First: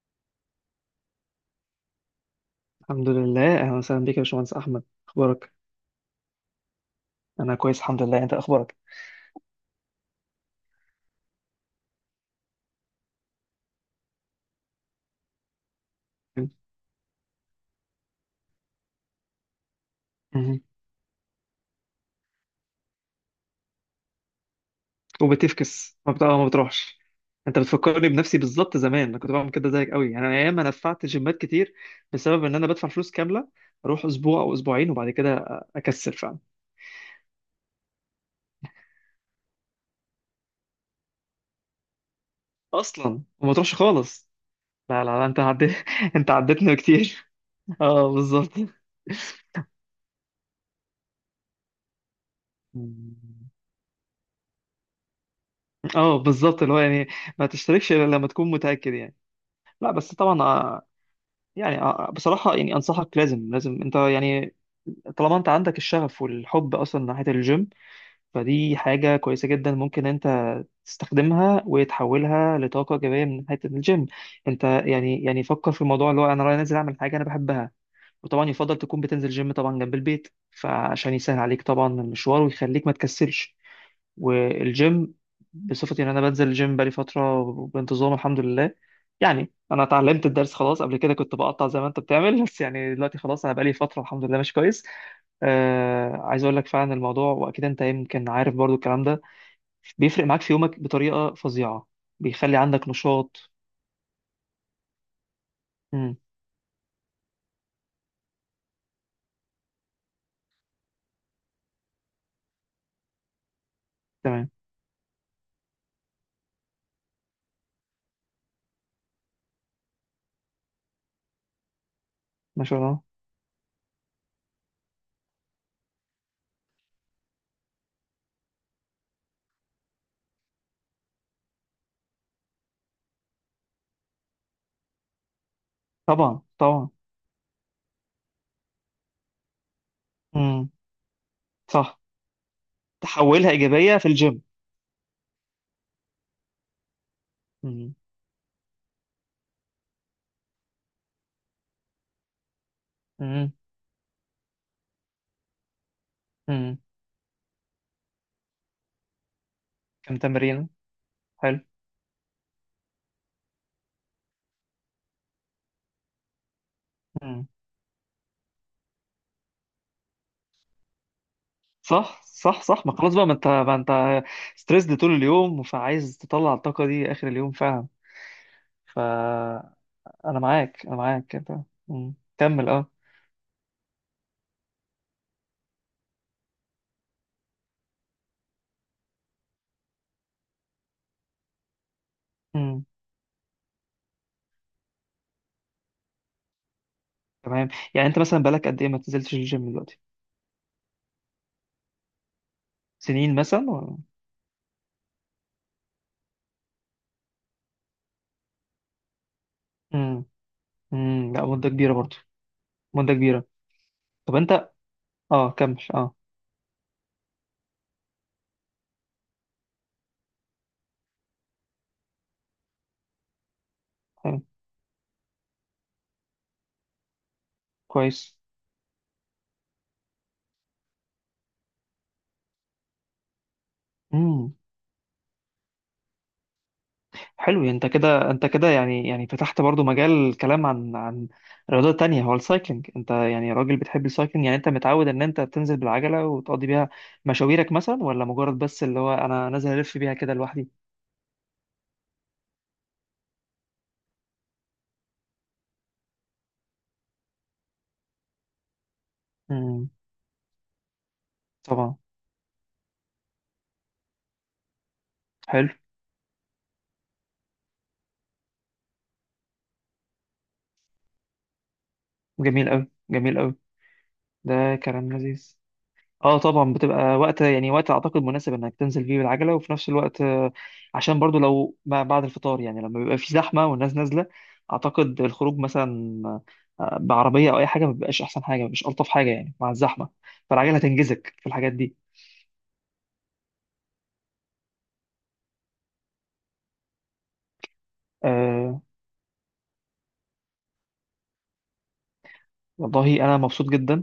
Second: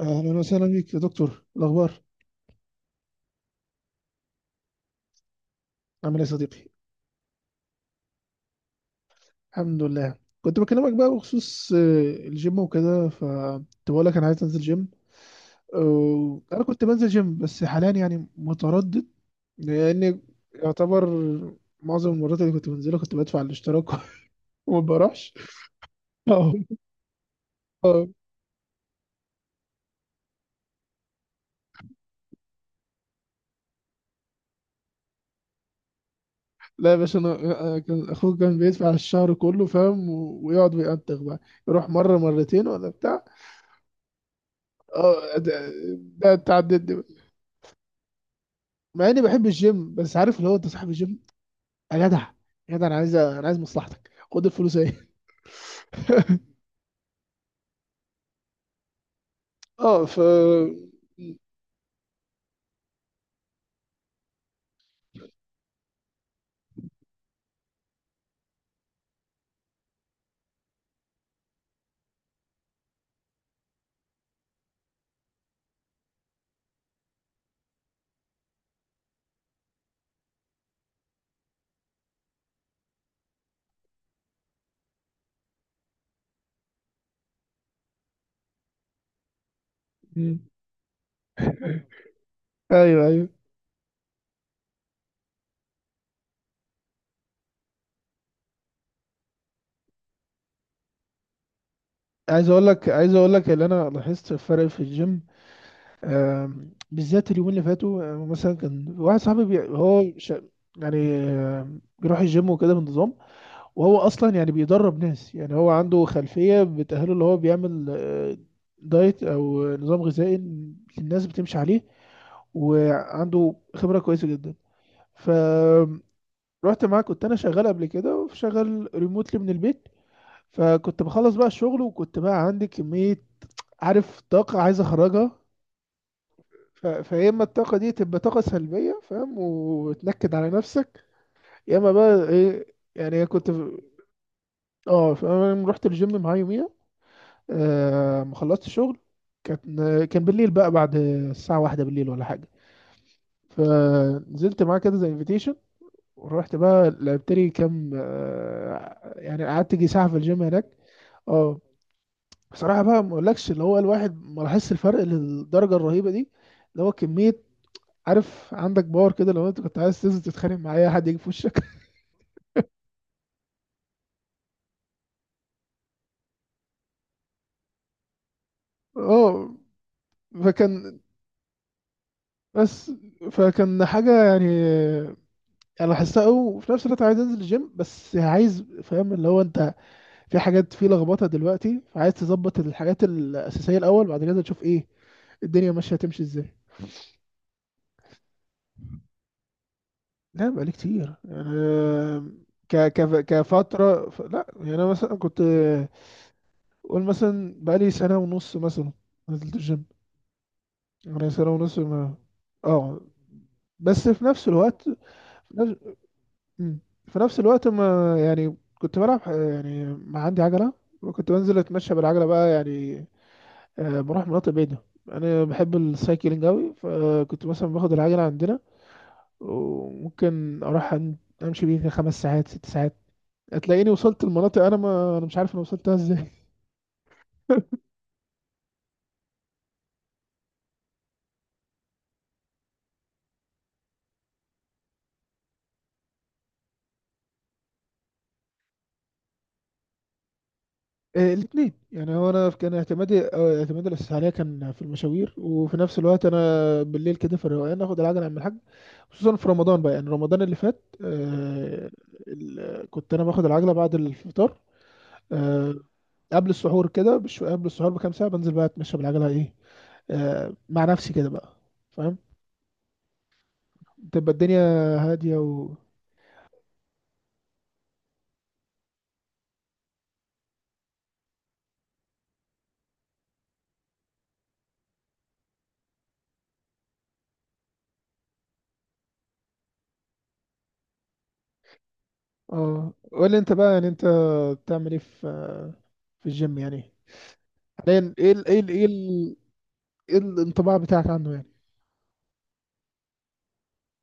اهلا وسهلا بيك يا دكتور. الاخبار؟ الحمد لله، اهلا وسهلا بيك يا باشمهندس احمد. اخبارك؟ عامل ايه يا صديقي؟ انا كويس الحمد لله. انت اخبارك؟ الحمد لله. كنت بكلمك بقى بخصوص الجيم وكده، فكنت بقول لك انا عايز انزل جيم. انا كنت بنزل جيم بس حاليا يعني متردد، لان مهم. يعتبر معظم المرات اللي كنت بنزلها كنت بدفع الاشتراك وما بروحش. وبتفكس، ما بتقع، ما أه. بتروحش. انت أه. بتفكرني بنفسي بالظبط. زمان انا كنت بعمل كده زيك قوي، يعني انا ايام انا دفعت جيمات كتير، بسبب ان انا بدفع فلوس كامله اروح اسبوع او اسبوعين وبعد كده اكسل فعلا. لا يا باشا، انا أنا كان اخوك كان بيدفع الشهر كله، فاهم؟ ويقعد ويأنتخ بقى، يروح مره مرتين ولا اصلا بتاع. وما تروحش خالص. لا لا لا، اه، انت ده عديت. ده انت عديتني اتعدد. كتير. اه، بالظبط. مع اني بحب الجيم، بس عارف اللي هو انت صاحب الجيم يا جدع، يا جدع، انا عايز، انا مم. عايز مصلحتك، خد الفلوس اهي. اه بالظبط، اللي هو يعني ما تشتركش الا لما تكون متاكد يعني. لا، اه، بس ف... طبعا يعني بصراحة، يعني أنصحك، لازم لازم أنت يعني، طالما أنت عندك الشغف والحب أصلا ناحية الجيم، فدي حاجة كويسة جدا ممكن أنت تستخدمها وتحولها لطاقة إيجابية من ناحية الجيم. أنت يعني فكر في الموضوع اللي هو أنا رايح نازل أعمل حاجة أنا بحبها. وطبعا يفضل تكون بتنزل جيم طبعا جنب البيت، فعشان يسهل عليك طبعا المشوار ويخليك ما تكسلش. والجيم، بصفتي ان انا بنزل الجيم بقالي فتره بانتظام الحمد لله، يعني انا اتعلمت مم. الدرس خلاص. قبل كده كنت بقطع زي ما انت بتعمل، بس يعني ايوه، دلوقتي ايوه. خلاص انا بقالي فتره الحمد لله مش كويس. عايز اقول لك فعلا الموضوع، واكيد انت يمكن عارف برضو الكلام ده بيفرق معاك في يومك بطريقه فظيعه، عايز بيخلي اقول عندك لك عايز اقول لك نشاط. اللي انا لاحظت الفرق في الجيم. امم. بالذات اليومين اللي فاتوا. مثلا كان واحد صاحبي يعني بيروح الجيم وكده بانتظام، وهو اصلا تمام. يعني بيدرب ناس، يعني هو عنده خلفيه بتاهله، اللي هو بيعمل دايت او نظام غذائي الناس بتمشي عليه، ما شاء الله. وعنده خبرة كويسة جدا. ف... رحت معاه. كنت انا شغال قبل كده، وشغال ريموتلي من البيت، فكنت بخلص بقى الشغل، وكنت بقى عندي كمية، عارف، طاقة عايز اخرجها. طبعا ف... طبعا. فيا اما الطاقة دي تبقى طاقة سلبية، فاهم، وتنكد على امم. نفسك، يا اما صح. بقى ايه يعني، تحولها ايجابيه في الجيم. اه فانا رحت الجيم معاه يوميها. امم آه، ما خلصت الشغل، كان بالليل بقى، بعد الساعة واحدة بالليل ولا حاجة، امم فنزلت معاه كده زي انفيتيشن، ورحت امم. بقى لعبت لي كام، يعني قعدت يجي ساعة في كم الجيم هناك. تمرين. حلو. اه، بصراحة بقى، ما اقولكش اللي هو الواحد ما لاحظش الفرق للدرجة الرهيبة دي. اللي هو كمية، عارف، عندك باور كده، لو انت كنت عايز تنزل تتخانق مع اي حد يجي في وشك. صح صح صح. ما خلاص بقى، ما انت ستريسد طول اليوم، فعايز تطلع الطاقة دي آخر اليوم فعلا. اه. فأنا معاك، أنا فكان، معاك أنت. مم. كمل بس أه. فكان حاجة يعني انا لاحظتها قوي. وفي نفس الوقت عايز انزل الجيم، بس عايز، فاهم اللي هو انت في حاجات، في لخبطة دلوقتي، فعايز تظبط مم. الحاجات الأساسية الأول، بعد كده تشوف ايه الدنيا ماشية، هتمشي ازاي. تمام. يعني أنت مثلا بقالك قد إيه ما نزلتش الجيم دلوقتي؟ لا بقالي كتير يعني. ك ك سنين مثلا ولا؟ كفترة ف... لا يعني أنا مثلا كنت، قول مثلا بقالي سنة ونص مثلا نزلت الجيم. مم. يعني مم. لا سنة مدة ونص كبيرة ما... برضو. اه. مدة كبيرة. بس في طب نفس أنت، الوقت، أه في نفس, كمل أه. مم. في نفس الوقت ما يعني كنت بلعب يعني ما عندي عجلة، وكنت بنزل أتمشى بالعجلة بقى، يعني بروح حلو. مناطق بعيدة. أنا بحب السايكلينج أوي، فكنت مثلا باخد العجلة كويس. عندنا، وممكن أروح أمشي بيها خمس ساعات، ست ساعات. هتلاقيني وصلت مم. لمناطق انا ما انا مش عارف انا وصلتها ازاي. حلو، انت كده انت كده يعني فتحت برضو مجال كلام عن رياضات تانية. هو السايكلينج، انت يعني راجل بتحب السايكلينج، يعني انت متعود ان انت بتنزل بالعجلة وتقضي بيها مشاويرك مثلا، ولا مجرد بس اللي هو انا نازل الف بيها كده لوحدي؟ الاثنين يعني. هو انا كان اعتمادي، اعتمادي الاساسي عليها كان في المشاوير، وفي نفس الوقت انا بالليل كده في الروقان اخد العجله اعمل حاجه. خصوصا في رمضان امم. بقى، يعني رمضان اللي فات، طبعا. ال- كنت انا باخد العجله بعد الفطار، حلو. آه، قبل السحور كده بش قبل السحور بكام ساعه بنزل بقى اتمشى بالعجله ايه، مع نفسي كده بقى. فاهم؟ جميل قوي جميل قوي. تبقى الدنيا ده كلام هاديه. لذيذ. و... اه طبعا بتبقى وقت، يعني وقت اعتقد مناسب انك تنزل فيه بالعجله، وفي نفس الوقت عشان برضو لو ما بعد الفطار، يعني لما بيبقى في زحمه والناس نازله، اعتقد الخروج مثلا بعربيه او اي حاجه ما بيبقاش احسن حاجه، مش الطف حاجه يعني مع الزحمه، فالعجله هتنجزك في الحاجات دي. اه قول لي انت بقى، يعني انت بتعمل ايه في في الجيم يعني حاليا؟ ايه ال ايه ال آه، ايه ال ايه الانطباع بتاعك عنه يعني؟ والله انا مبسوط جدا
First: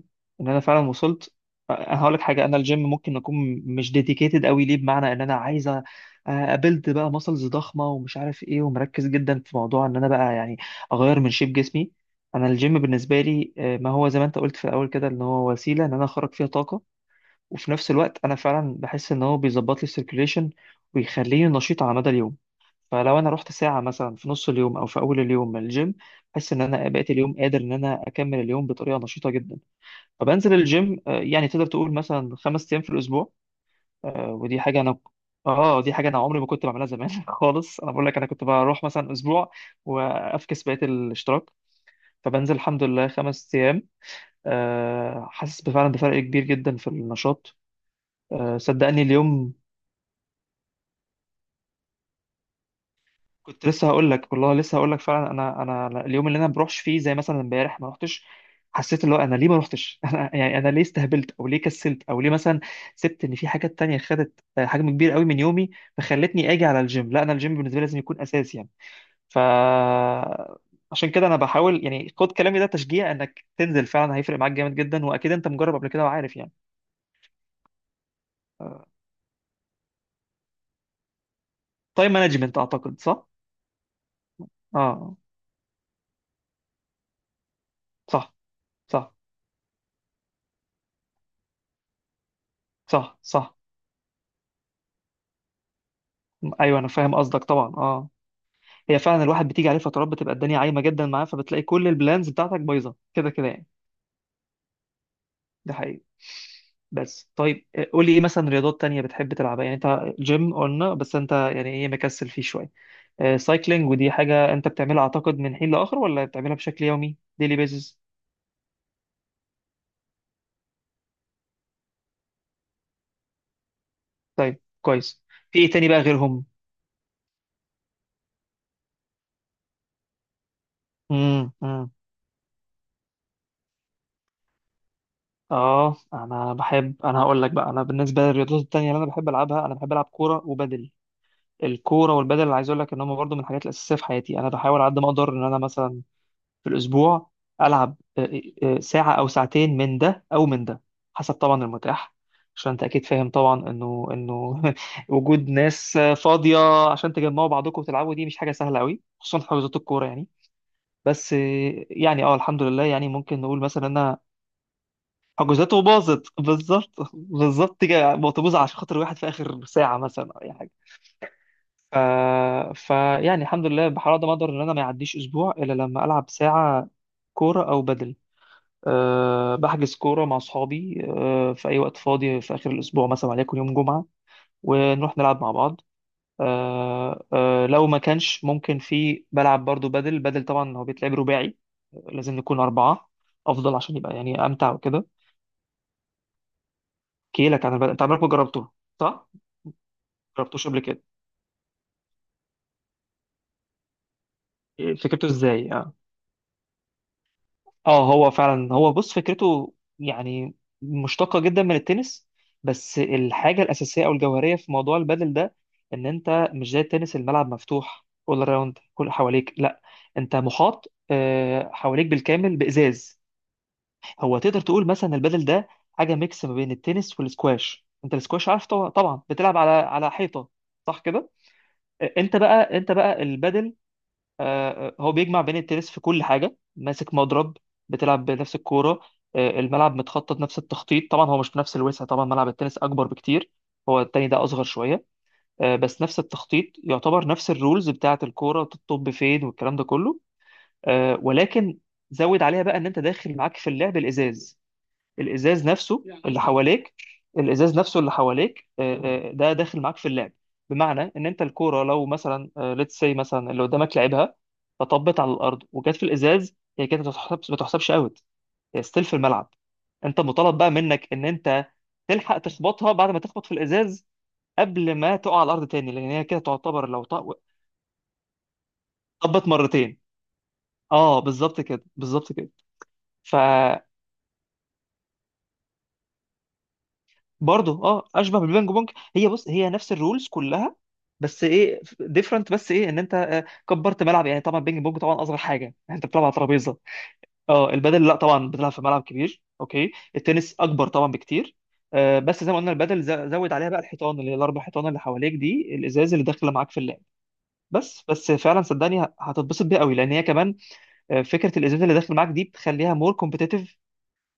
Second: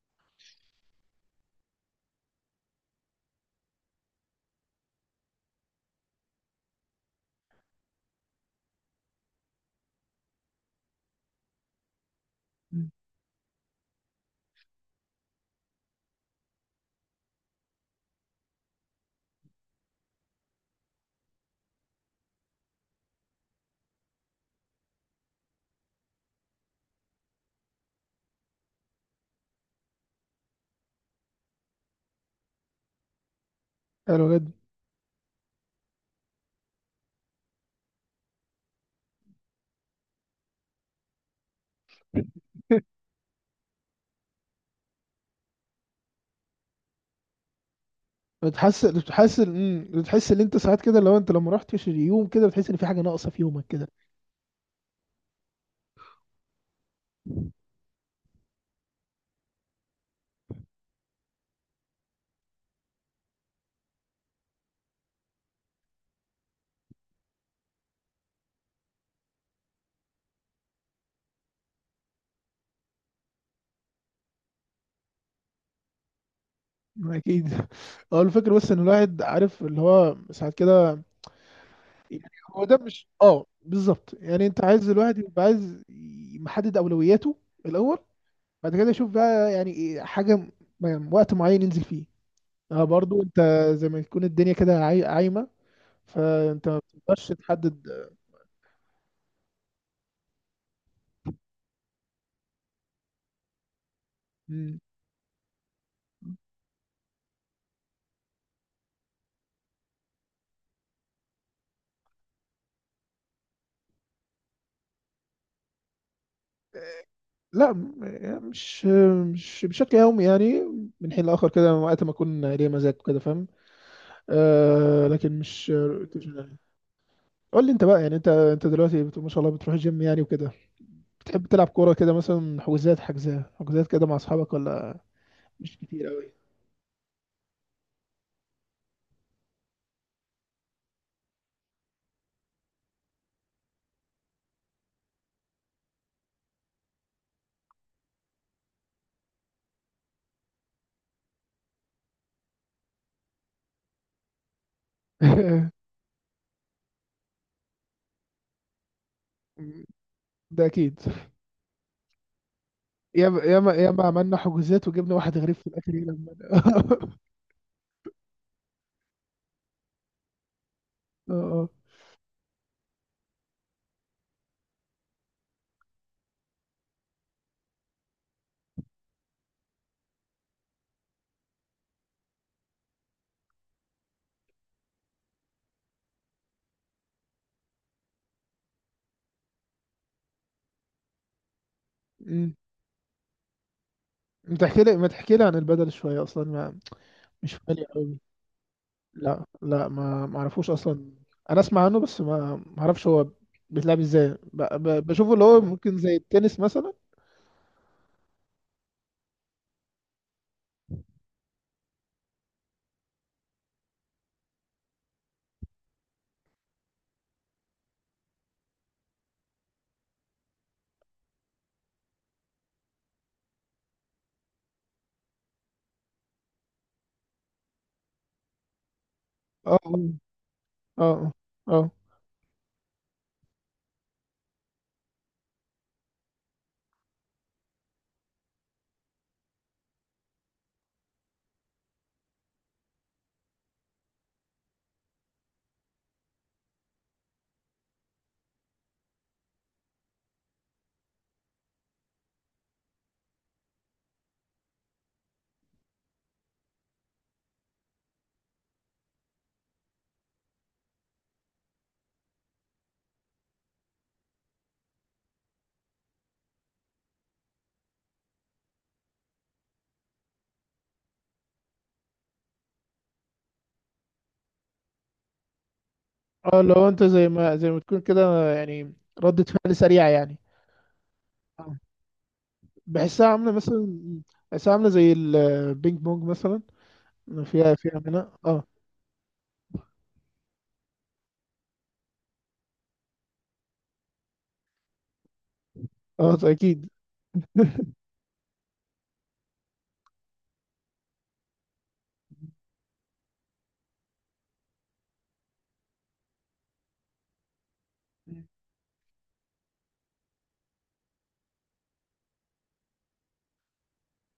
ان انا فعلا وصلت. انا هقول لك حاجه، انا الجيم ممكن اكون مش ديديكيتد قوي ليه، بمعنى ان انا عايزه ابلد بقى ماسلز ضخمه ومش عارف ايه، ومركز جدا في موضوع ان انا بقى يعني اغير من شيب جسمي. انا الجيم مم. بالنسبه لي ما هو زي ما انت قلت في الاول كده، ان هو وسيله ان انا اخرج فيها طاقه، وفي نفس الوقت انا فعلا بحس ان هو بيظبط لي السيركيليشن ويخليني نشيط على مدى اليوم. فلو انا رحت ساعه مثلا في نص اليوم او في اول اليوم من الجيم، بحس ان انا بقيت اليوم قادر ان انا اكمل اليوم بطريقه نشيطه جدا. فبنزل الجيم، يعني تقدر تقول مثلا خمس ايام في الاسبوع. حلو جدا. ودي حاجه انا، اه دي حاجه انا عمري ما كنت بعملها زمان خالص. انا بقول لك انا كنت بروح مثلا اسبوع وافكس بقيه الاشتراك. فبنزل الحمد لله خمس ايام، حاسس بفعلا بفرق كبير جدا في النشاط. بتحس صدقني بتحس اليوم بتحس ان انت ساعات كده، لو انت لما رحتش اليوم كده، بتحس ان في حاجه ناقصه في يومك كنت كده. لسه هقول لك، والله لسه هقول لك فعلا. انا انا أنا اليوم اللي انا ما بروحش فيه، زي مثلا امبارح ما رحتش، حسيت اللي هو انا ليه ما رحتش. انا يعني انا ليه استهبلت، او ليه كسلت، او ليه مثلا سبت ان في حاجات تانية خدت حجم كبير قوي من يومي فخلتني اجي على الجيم؟ لا، انا الجيم بالنسبه لي لازم يكون اساسي يعني. ف عشان كده انا بحاول، يعني خد كلامي ده تشجيع انك تنزل فعلا، هيفرق معاك جامد جدا، واكيد انت مجرب قبل كده وعارف يعني. اكيد. هو الفكره بس ان الواحد عارف اللي هو ساعات كده، تايم يعني مانجمنت، هو ده اعتقد مش، صح. اه بالظبط، يعني انت عايز الواحد اه، يبقى عايز محدد اولوياته الاول، صح بعد كده يشوف صح بقى يعني، إيه حاجه يعني وقت معين ينزل فيه. اه، صح برضو انت صح. زي ما تكون الدنيا كده عايمه، فانت ما ايوه انا فاهم بتقدرش قصدك طبعا، تحدد. اه. هي فعلا الواحد بتيجي عليه فترات بتبقى الدنيا عايمه جدا معاه، فبتلاقي كل البلانز بتاعتك بايظه كده كده يعني. مم. ده حقيقي. بس طيب، قول لي ايه مثلا رياضات تانية بتحب تلعبها؟ يعني انت جيم قلنا، بس انت يعني ايه، مكسل فيه شويه. سايكلينج، ودي حاجه انت بتعملها اعتقد من حين لاخر، ولا بتعملها بشكل يومي ديلي لا بيزس؟ يعني مش بشكل يومي يعني. من حين لاخر كده، وقت ما اكون ليا مزاج كده، فاهم؟ طيب، آه، كويس. لكن في مش ايه تاني بقى روتين غيرهم؟ يعني. قول لي انت بقى، يعني انت انت دلوقتي ما شاء الله بتروح الجيم يعني وكده، بتحب تلعب امم. كوره كده مثلا، حجوزات كده مع اصحابك ولا مش اه كتير قوي؟ انا هقول لك بقى، انا بالنسبه للرياضات التانية اللي انا بحب العبها، انا بحب العب كوره وبدل. الكوره والبدل اللي عايز اقول لك ان هم برضو من الحاجات الاساسيه في حياتي. انا بحاول على قد ما اقدر ان انا مثلا في الاسبوع العب ساعه او ساعتين من ده او من ده، حسب طبعا المتاح. عشان انت اكيد فاهم طبعا انه وجود ناس فاضيه عشان تجمعوا بعضكم وتلعبوا دي مش حاجه سهله قوي، خصوصا في حجوزات الكوره يعني. ده اكيد. بس يعني اه الحمد لله، يعني ممكن ياما نقول ياما مثلا ياما انا عملنا حجوزات وجبنا واحد غريب في حجوزاته الاخر يلعب باظت بالظبط. معانا. بالظبط كده بطبوظ عشان خاطر واحد في اخر ساعه مثلا. اه، اه. ف... فيعني الحمد لله بحاول ما اقدر ان انا ما يعديش اسبوع الا لما العب ساعه كوره او بدل. أه بحجز كوره مع اصحابي، في اي وقت فاضي في اخر الاسبوع مثلا، وليكن يوم جمعه، ونروح نلعب مع بعض. أه أه لو ما كانش ممكن في، بلعب برضو بدل. بدل طبعا هو بيتلعب رباعي، لازم مم. نكون اربعه افضل، عشان يبقى يعني ما امتع تحكي لي وكده. ما تحكي لي عن البدل شويه اصلا، احكي مش لك عن غالي البدل، انت قوي؟ عمرك ما جربته، صح؟ ما لا لا، ما جربتوش اعرفوش قبل كده. اصلا. انا اسمع عنه بس ما اعرفش هو بيتلعب ازاي. فكرته بشوفه اللي هو ازاي؟ ممكن زي التنس مثلا. اه هو فعلا، هو بص فكرته يعني مشتقة جدا من التنس. بس الحاجة الأساسية أو الجوهرية في موضوع البادل ده، إن أنت مش زي التنس، الملعب مفتوح أول راوند كل حواليك، لا، أنت محاط، حواليك بالكامل بإزاز. هو تقدر تقول مثلا البادل ده حاجة ميكس ما بين التنس والسكواش. أنت السكواش عارف طبعا طبعاً، بتلعب على اه، حيطة، صح كده. اه، اه، أنت بقى، البادل، هو بيجمع بين التنس في كل حاجة، ماسك مضرب، بتلعب بنفس الكورة، الملعب متخطط نفس التخطيط. طبعا هو مش بنفس الوسع، طبعا ملعب التنس أكبر بكتير، هو التاني ده أصغر شوية، بس نفس التخطيط يعتبر، نفس الرولز بتاعة الكورة تطب فين والكلام ده كله. ولكن زود عليها بقى إن أنت داخل معاك في اللعب الإزاز. الازاز نفسه اللي حواليك الازاز نفسه اللي حواليك، ده داخل معاك في اللعب. بمعنى ان انت الكوره لو مثلا ليتس سي مثلا اللي قدامك لعبها، فطبت على الارض وجت في الازاز، هي كده ما بتحسبش، ما تحسبش اوت، هي ستيل في الملعب. انت مطالب بقى منك ان انت تلحق تخبطها بعد ما تخبط في الازاز، قبل ما تقع على الارض تاني، لان هي كده اه، لو تعتبر انت لو زي ما، زي ما تكون كده يعني، ردة طبت فعل مرتين. سريعة يعني. اه بالظبط آه. كده بالظبط كده. بحسها ف عاملة مثلا، بحسها عاملة زي البينج بونج مثلا. فيها، برضه فيها اه منها، اشبه اه. بالبينج بونج. هي بص، نفس الرولز كلها، بس ايه ديفرنت، بس ايه ان انت كبرت ملعب. يعني طبعا البينج بونج طبعا اصغر حاجه، يعني انت بتلعب على اه ترابيزه. اكيد. اه البدل لا، طبعا بتلعب في ملعب كبير. اوكي التنس اكبر طبعا بكتير، بس زي ما قلنا البدل زود عليها بقى الحيطان، اللي هي الاربع حيطان اللي حواليك دي، الازاز اللي داخله معاك في اللعب. بس فعلا صدقني هتتبسط بيها قوي، لان هي كمان فكره الازاز اللي داخل معاك دي بتخليها مور كومبتيتيف،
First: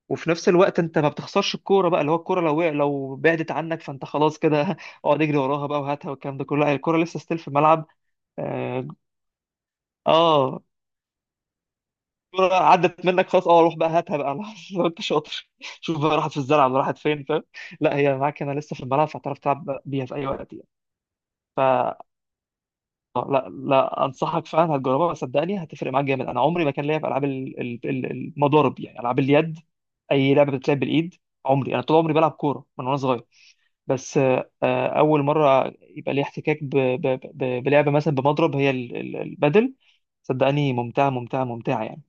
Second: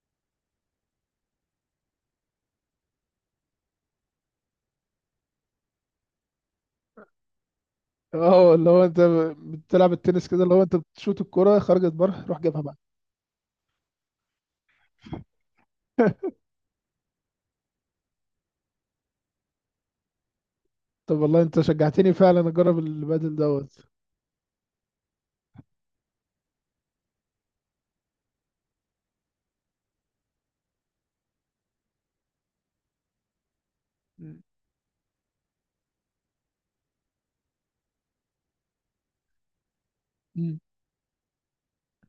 وفي نفس الوقت انت ما بتخسرش الكوره بقى، اللي هو الكوره لو لو بعدت عنك فانت خلاص كده. اقعد اجري وراها بقى وهاتها والكلام ده كله، لا الكوره لسه ستيل في الملعب. اه اللي هو اه، انت بتلعب التنس كده، اللي هو آه، انت بتشوت الكرة خرجت بره، روح الكوره جابها بقى. عدت منك خلاص، اه روح بقى هاتها بقى، لو انت شاطر. شوف بقى راحت في الزرع ولا راحت فين، فاهم. لا هي معاك هنا لسه في الملعب، فهتعرف تلعب بيها في اي وقت. طب والله انت يعني شجعتني فعلا اجرب البادل لا دوت لا، انصحك فعلا هتجربها، صدقني هتفرق معاك جامد. انا عمري ما كان ليا في العاب المضارب، يعني العاب اليد، اي لعبه بتتلعب بالايد. عمري انا طول عمري بلعب كوره من وانا صغير، بس اول مره يبقى لي احتكاك بلعبه مثلا بمضرب، هي البادل. مم. صدقني ممتعه ممتعه ممتعه يعني.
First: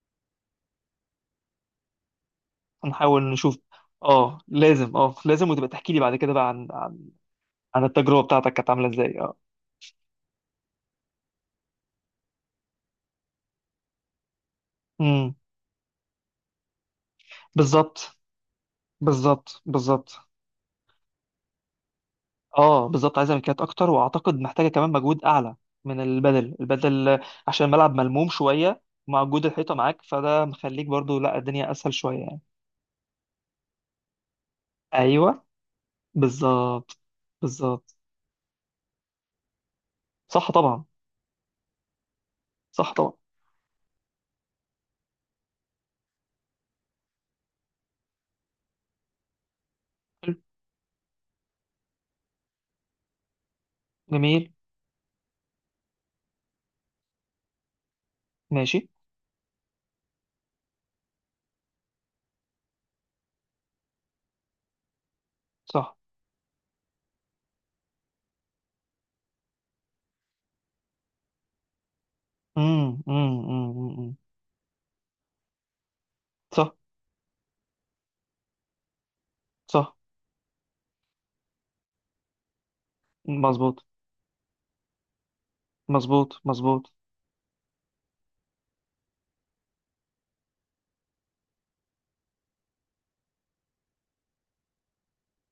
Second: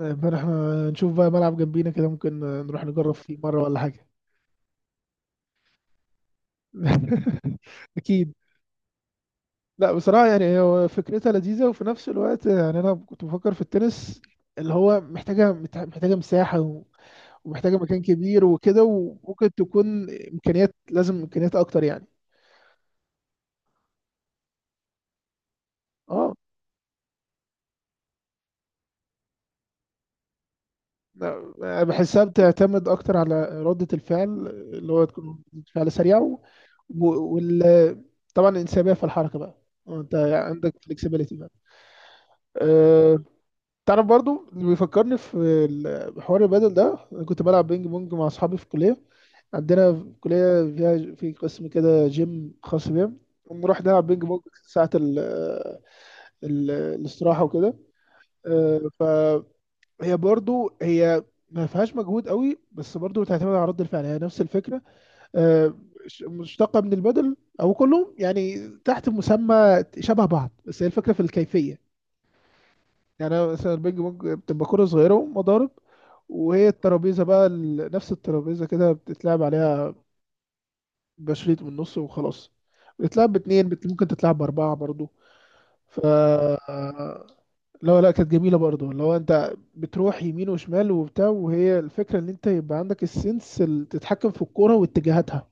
امبارح احنا نشوف بقى ملعب جنبينا كده، ممكن نروح نجرب هنحاول فيه نشوف. مرة ولا حاجة. اه لازم، اه لازم، وتبقى تحكي لي بعد كده بقى عن, التجربه اكيد. بتاعتك كانت عامله ازاي، اه. لا بصراحة يعني، هو فكرتها لذيذة. وفي نفس الوقت يعني انا كنت بفكر في التنس اللي هو امم. محتاجة، محتاجة مساحة ومحتاجة مكان بالظبط كبير وكده، وممكن بالظبط تكون بالظبط، امكانيات، لازم امكانيات اكتر يعني. اه بالظبط، عايزه ملكيات اكتر، واعتقد محتاجه كمان مجهود اعلى من اه. البدل. البدل عشان الملعب ملموم شويه، مع وجود الحيطه معاك، فده مخليك برضو لا لا، الدنيا يعني اسهل شويه بحسها يعني. بتعتمد اكتر على ردة الفعل، اللي هو تكون ايوه ردة فعل سريعة و... بالظبط و- بالظبط. وال طبعا الانسيابية في الحركة بقى، يعني انت صح عندك طبعا. فلكسبيليتي بقى. صح طبعا. أه... تعرف برضو اللي بيفكرني في حوار البدل ده، انا كنت بلعب بينج بونج مع اصحابي في الكلية. عندنا في حلو. الكلية فيها في قسم كده جيم خاص بيها، بنروح نلعب بينج بونج جميل. ساعة الاستراحة وكده. أه... ماشي. ف... هي برضو هي ما فيهاش مجهود قوي، بس برضو بتعتمد على رد الفعل، هي نفس الفكره. آه، صح. مشتقه من البدل، او كلهم يعني تحت مسمى شبه بعض، بس هي الفكره في الكيفيه. امم يعني امم أنا مثلا البينج امم امم. بونج بتبقى كره صغيره ومضارب، وهي صح الترابيزه بقى نفس الترابيزه كده بتتلعب عليها صح. بشريط من النص، وخلاص. بتتلعب باتنين مظبوط ممكن تتلعب باربعه برضو. ف... مظبوط مظبوط. لا لا، كانت جميله برضه، اللي هو انت بتروح يمين وشمال وبتاع، وهي الفكره ان انت يبقى عندك السنس اللي تتحكم في الكوره واتجاهاتها.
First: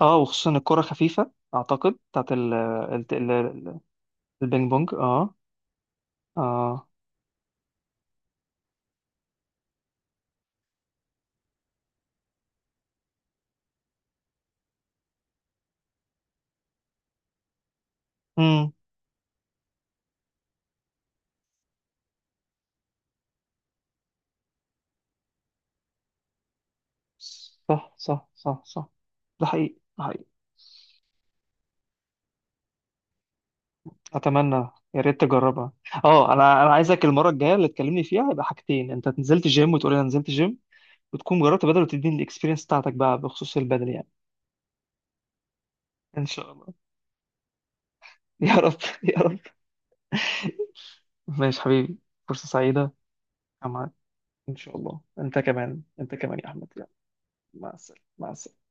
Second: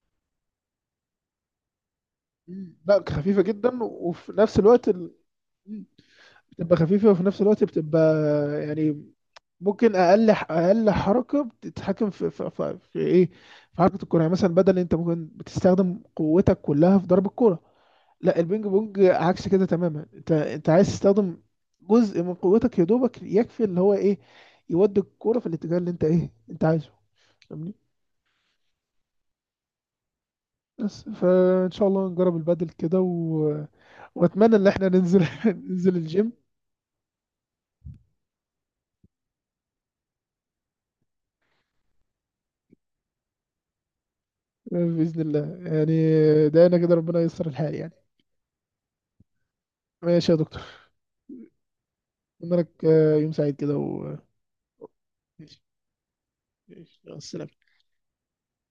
اه وخصوصا الكره خفيفه اعتقد بتاعت مم. لا الت- خفيفه ال- جدا، وفي نفس البينج الوقت بونج، اه. مم. بتبقى اه. خفيفه، وفي نفس الوقت بتبقى يعني ممكن اقل حركه بتتحكم في ايه، في حركه الكوره يعني. مثلا بدل، انت ممكن بتستخدم قوتك كلها في ضرب الكوره. لا البينج امم. بونج عكس كده تماما، انت عايز تستخدم جزء من قوتك يا دوبك يكفي اللي هو ايه، يودي الكوره في الاتجاه اللي انت ايه انت عايزه. فاهمني؟ صح صح صح صح. ده حقيقي ده حقيقي. بس فان شاء الله نجرب البادل كده، و... واتمنى اتمنى. ان احنا يا ننزل ريت تجربها. ننزل الجيم. اه انا عايزك المره الجايه اللي تكلمني فيها يبقى حاجتين، انت نزلت جيم وتقول لي انا نزلت جيم، وتكون جربت بدل وتديني الاكسبيرينس بتاعتك بقى بخصوص البدل يعني. باذن الله يعني. ان شاء الله. دعينا كده ربنا ييسر الحال يعني. يا رب يا رب. ماشي يا دكتور. ماشي حبيبي. فرصه اتمنى لك سعيده. يوم سعيد يا كده معلم. و... ان شاء الله انت ماشي. كمان انت كمان يا احمد، يلا. ماشي. مع السلامة. مع السلامه مع السلامه.